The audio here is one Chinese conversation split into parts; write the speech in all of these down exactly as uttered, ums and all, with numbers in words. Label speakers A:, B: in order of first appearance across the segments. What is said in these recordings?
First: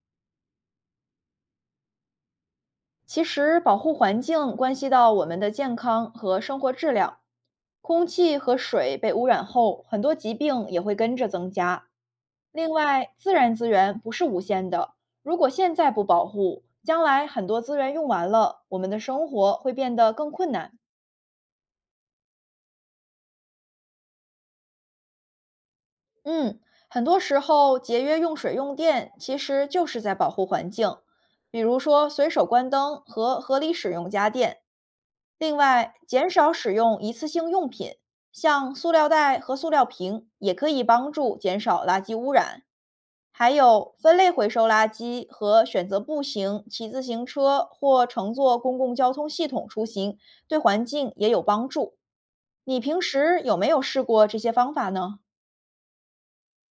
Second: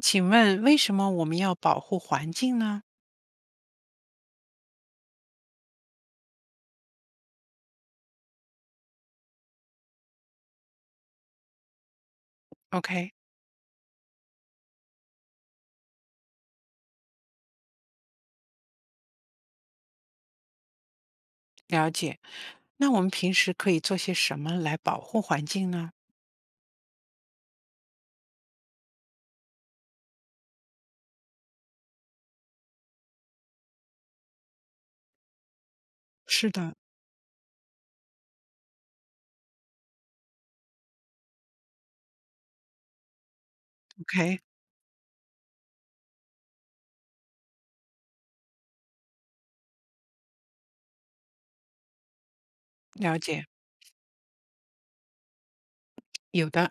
A: 请问为什么我们要保护环境呢
B: 其实，保护环境关系到我们的健康和生活质量。空气和水被污染后，很多疾病也会跟着增加。另外，
A: ？OK，
B: 自然资源不是无限的，如果现在不保护，将来很多资源用完了，我们的生活会变得更困难。
A: 了解。那我们平时可以做些什么来保护环境呢？
B: 嗯，很多时候节约用水用电其实就是在保护环境，比如说随手关灯和合理使用家电。另外，减
A: 是
B: 少使
A: 的，
B: 用一次性用品，像塑料袋和塑料瓶，也可以帮助减少垃圾污染。还有分类
A: OK，
B: 回收垃圾和选择步行、骑自行车或乘坐公共交通系统出行，对环境也有帮助。你平
A: 了
B: 时
A: 解。
B: 有没有试过这些方法呢？
A: 有的，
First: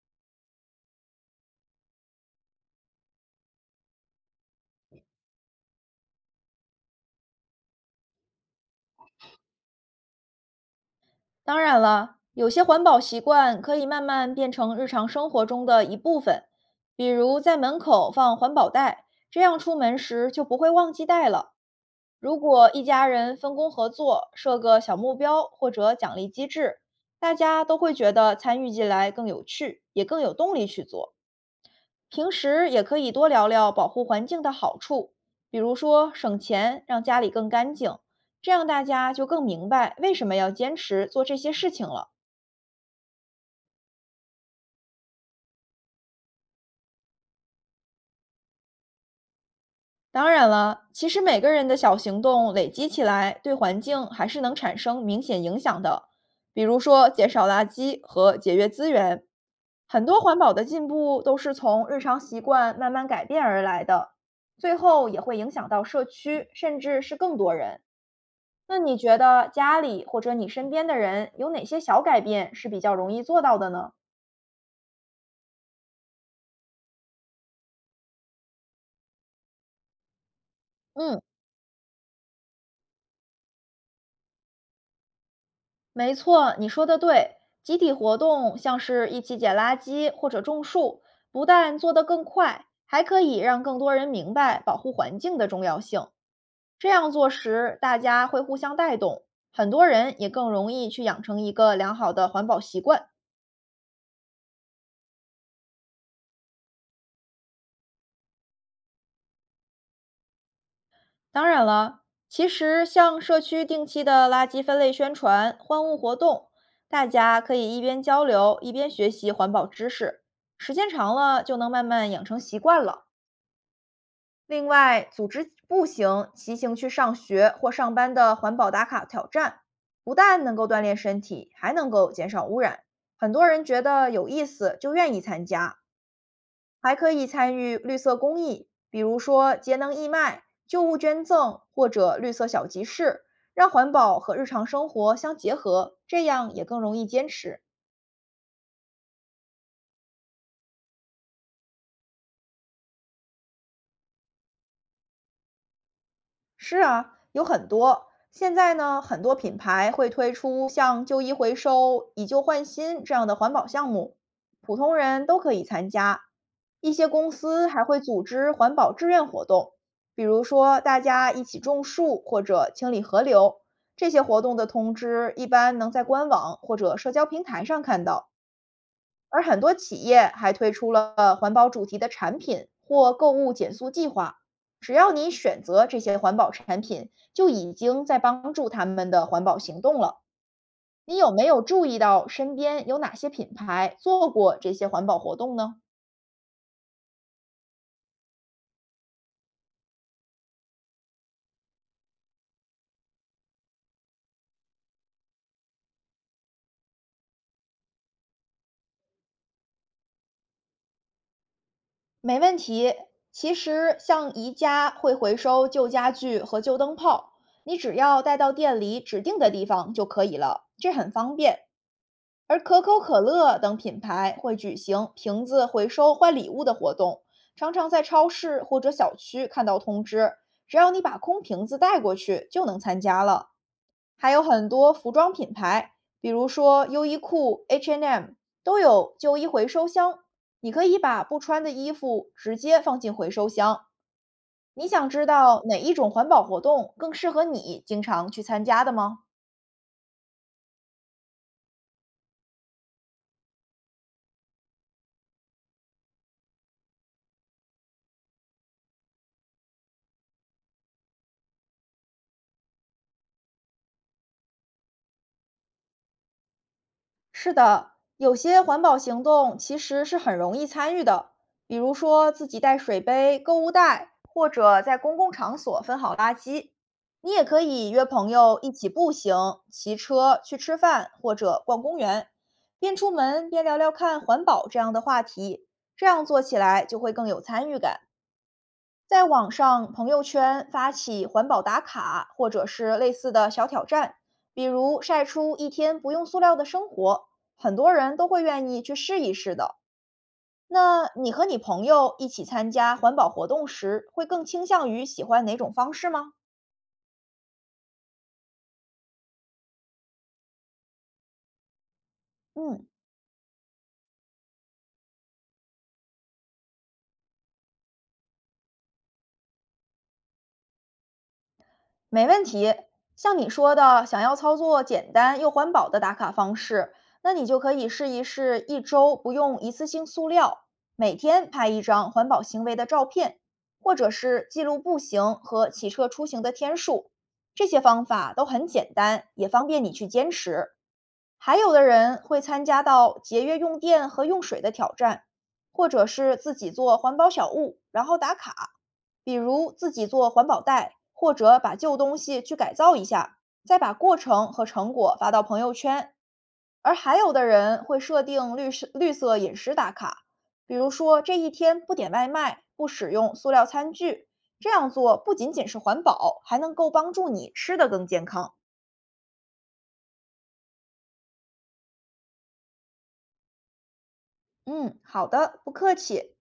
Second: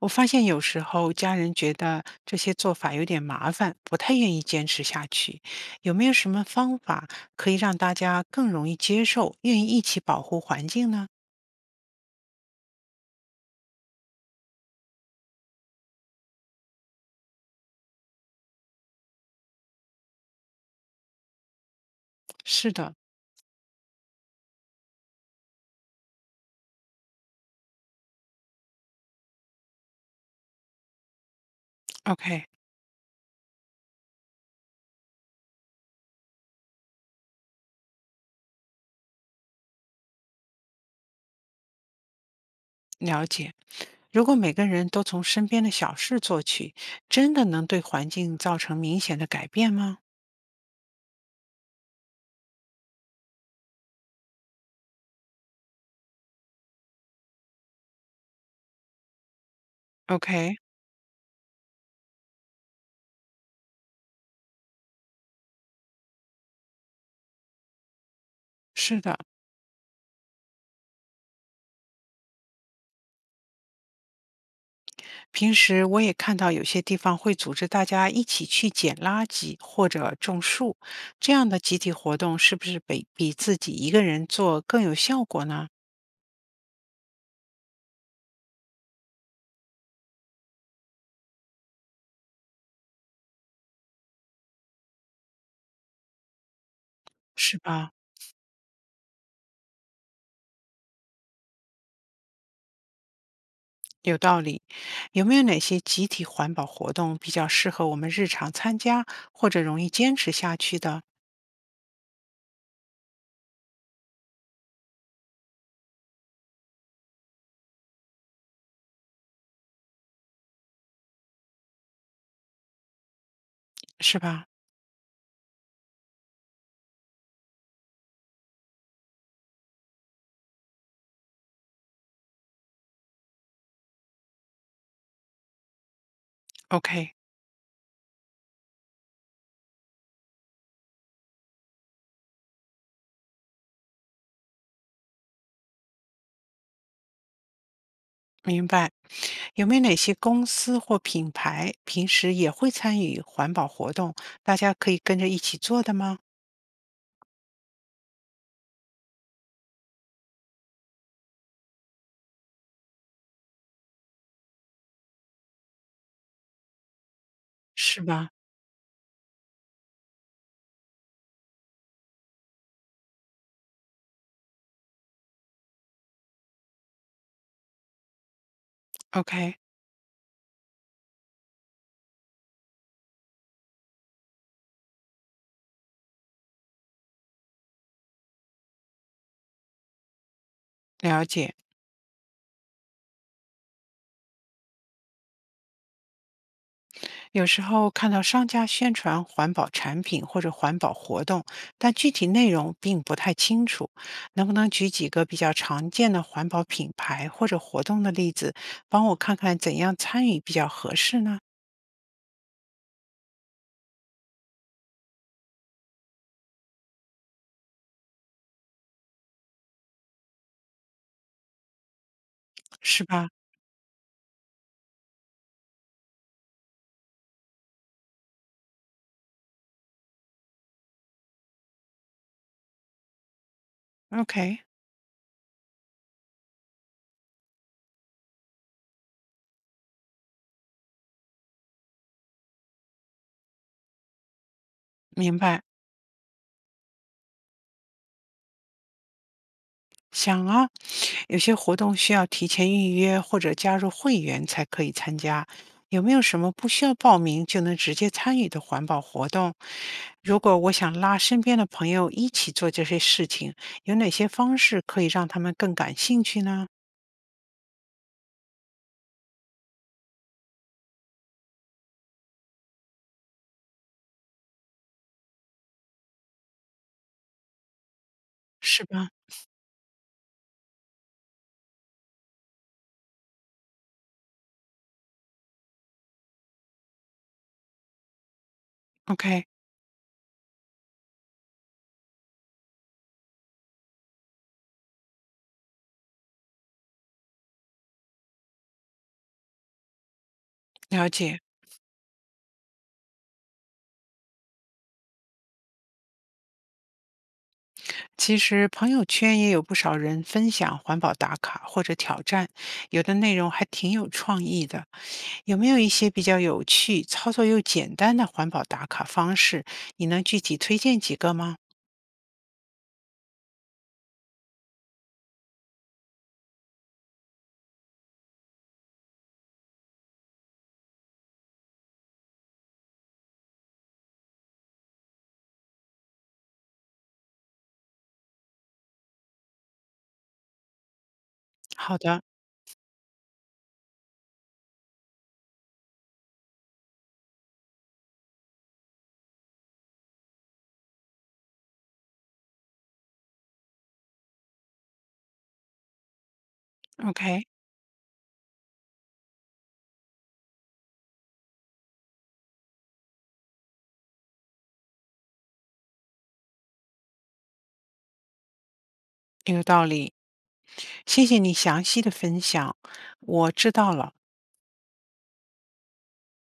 A: 我发现有时候家人觉得这些做法有点麻烦，不太愿意坚持下去。有没有什么方法可以让大家更容易接受，愿意一起保护环境呢？
B: 当然了，有些环保习惯可以慢慢变成日常生活中的一部分，比如在门口放环保袋，这样出门时就不会忘记带了。如果
A: 是
B: 一
A: 的，
B: 家人分工合作，设个小目标或者奖励机制，大家都会觉得参与进来更有趣，也更有动力去做。平
A: OK，
B: 时也可以多聊聊保护环境的好处，比如说省钱，让家里更干净，这样大家就更明白为什么要坚持做这些事情了。
A: 了解。如果每个人都从身边的小事做起，真的能对环境造成明显的改变吗
B: 当然了，其实每个人的小行动累积起来，对环境还是能产生明显影响的。比如说，减少垃圾和节约资源，很多环保
A: ？OK，
B: 的进步都是从日常习惯慢慢改变而来的，最后也会影响到社区，甚至是更多人。那你
A: 是
B: 觉
A: 的，
B: 得家里或者你身边的人有哪些小改变是比较容易做到的呢？
A: 平时我也看到有些地方会组织大家一起去捡垃圾或者种树，
B: 嗯。
A: 这样的集体活动是不是比比自己一个人做更有效果呢？
B: 没错，你说的对。集体活动像是一起捡垃圾或者种树，不但做得更快，还可以让更多人明白保护环境的重要性。这样做
A: 是
B: 时，
A: 吧？
B: 大家会互相带动，很多人也更容易去养成一个良好的环保习惯。
A: 有道理。有没有哪些集体环保活动比较适合我们日常参加或者容易坚持下去的？
B: 当然了，其实像社区定期的垃圾分类宣传、欢物活动，大家可以一边交流，一边学习环保知识，时间长了就能慢慢养成习惯了。
A: 是吧
B: 另外，组织步行、骑行去上学或上班的环保打卡挑战，不但能够锻炼身体，还能够减少污染。很多人觉得有意思，就愿意参加，还可
A: ？OK，
B: 以参与绿色公益，比如说节能义卖、旧物捐赠或者绿色小集市，让环保和日常生活相结合，这样也更容易坚持。
A: 明白。有没有哪些公司或品牌平时也会参与环保活动，大家可以跟着一起做的吗？
B: 是啊，有很多。现在呢，很多品牌会推出像旧衣回收、以旧换新这样的环保项目，普通人都可以参加。一些公司还会
A: 是
B: 组
A: 吧
B: 织环保志愿活动，比如说大家一起种树或者清理河流。这些活动的通知一般能在官网或者社交平台上看到。而
A: ？OK，
B: 很多企业还推出了环保主题的产品或购物减速计划。只要你选择这些环保产品，就已经在帮助他们的环保行动了。你
A: 了
B: 有没
A: 解。
B: 有注意到身边有哪些品牌做过这些环保活动呢？
A: 有时候看到商家宣传环保产品或者环保活动，但具体内容并不太清楚，能不能举几个比较常见的环保品牌或者活动的例子，帮我看看怎样参与比较合适呢？
B: 没问题。其实，像宜家会回收旧家具和旧灯泡，你只要带到店里指定的地方就可以了，这很方便。而可口
A: 是
B: 可
A: 吧
B: 乐等品牌会举行瓶子回收换礼物的活动，常常在超市或者小区看到通知，只要你把空瓶子带过去就能参加了。还有
A: ？OK，
B: 很多服装品牌，比如说优衣库、H M 都有旧衣回收箱，你可以把不穿的衣服直接放进回收箱。你想知
A: 明
B: 道
A: 白。
B: 哪一种环保活动更适合你经常去参加的吗？
A: 想啊，有些活动需要提前预约或者加入会员才可以参加。有没有什么不需要报名就能直接参与的环保活动？如果我想拉身边的朋友一起做这些事情，有哪些方式可以让他们更感兴趣呢？
B: 是的，有些环保行动其实是很容易参与的，比如说自己带水杯、购物袋，或者在公共场所分好垃圾。你也可以约朋友一
A: 是
B: 起步
A: 吧
B: 行、骑车去吃饭或者逛公园，边出门边聊聊看环保这样的话题，这样做起来就会更有参与感。在
A: ？OK，
B: 网上朋友圈发起环保打卡，或者是类似的小挑战，比如晒出一天不用塑料的生活，很多人都会愿意去试一试的。
A: 了
B: 那你
A: 解。
B: 和你朋友一起参加环保活动时，会更倾向于喜欢哪种方式吗？
A: 其实朋友圈也有不少人分享环保打卡或者挑战，
B: 嗯。
A: 有的内容还挺有创意的。有没有一些比较有趣、操作又简单的环保打卡方式？你能具体推荐几个吗？
B: 没问题，像你说的，想要操作简单又环保的打卡方式，那你就可以试一试一周不用一次性塑料，每天拍一张环保行为的照片，或者是记录步行和骑车出行的天数。这些方法都很简单，也方便你去坚持。还有的
A: 好
B: 人
A: 的
B: 会参加到节约用电和用水的挑战，或者是自己做环保小物，然后打卡，比如自己做环保袋，或者把旧东西去改造一下，再把过程和成果发到朋友圈。而还有的
A: ，OK，
B: 人会设定绿色绿色饮食打卡，比如说这一天不点外卖，不使用塑料餐具。这样做不仅仅是环保，还能够帮助你吃得更健康。
A: 有道理，谢谢你详细的分享，我知道了。
B: 嗯，好的，不客气。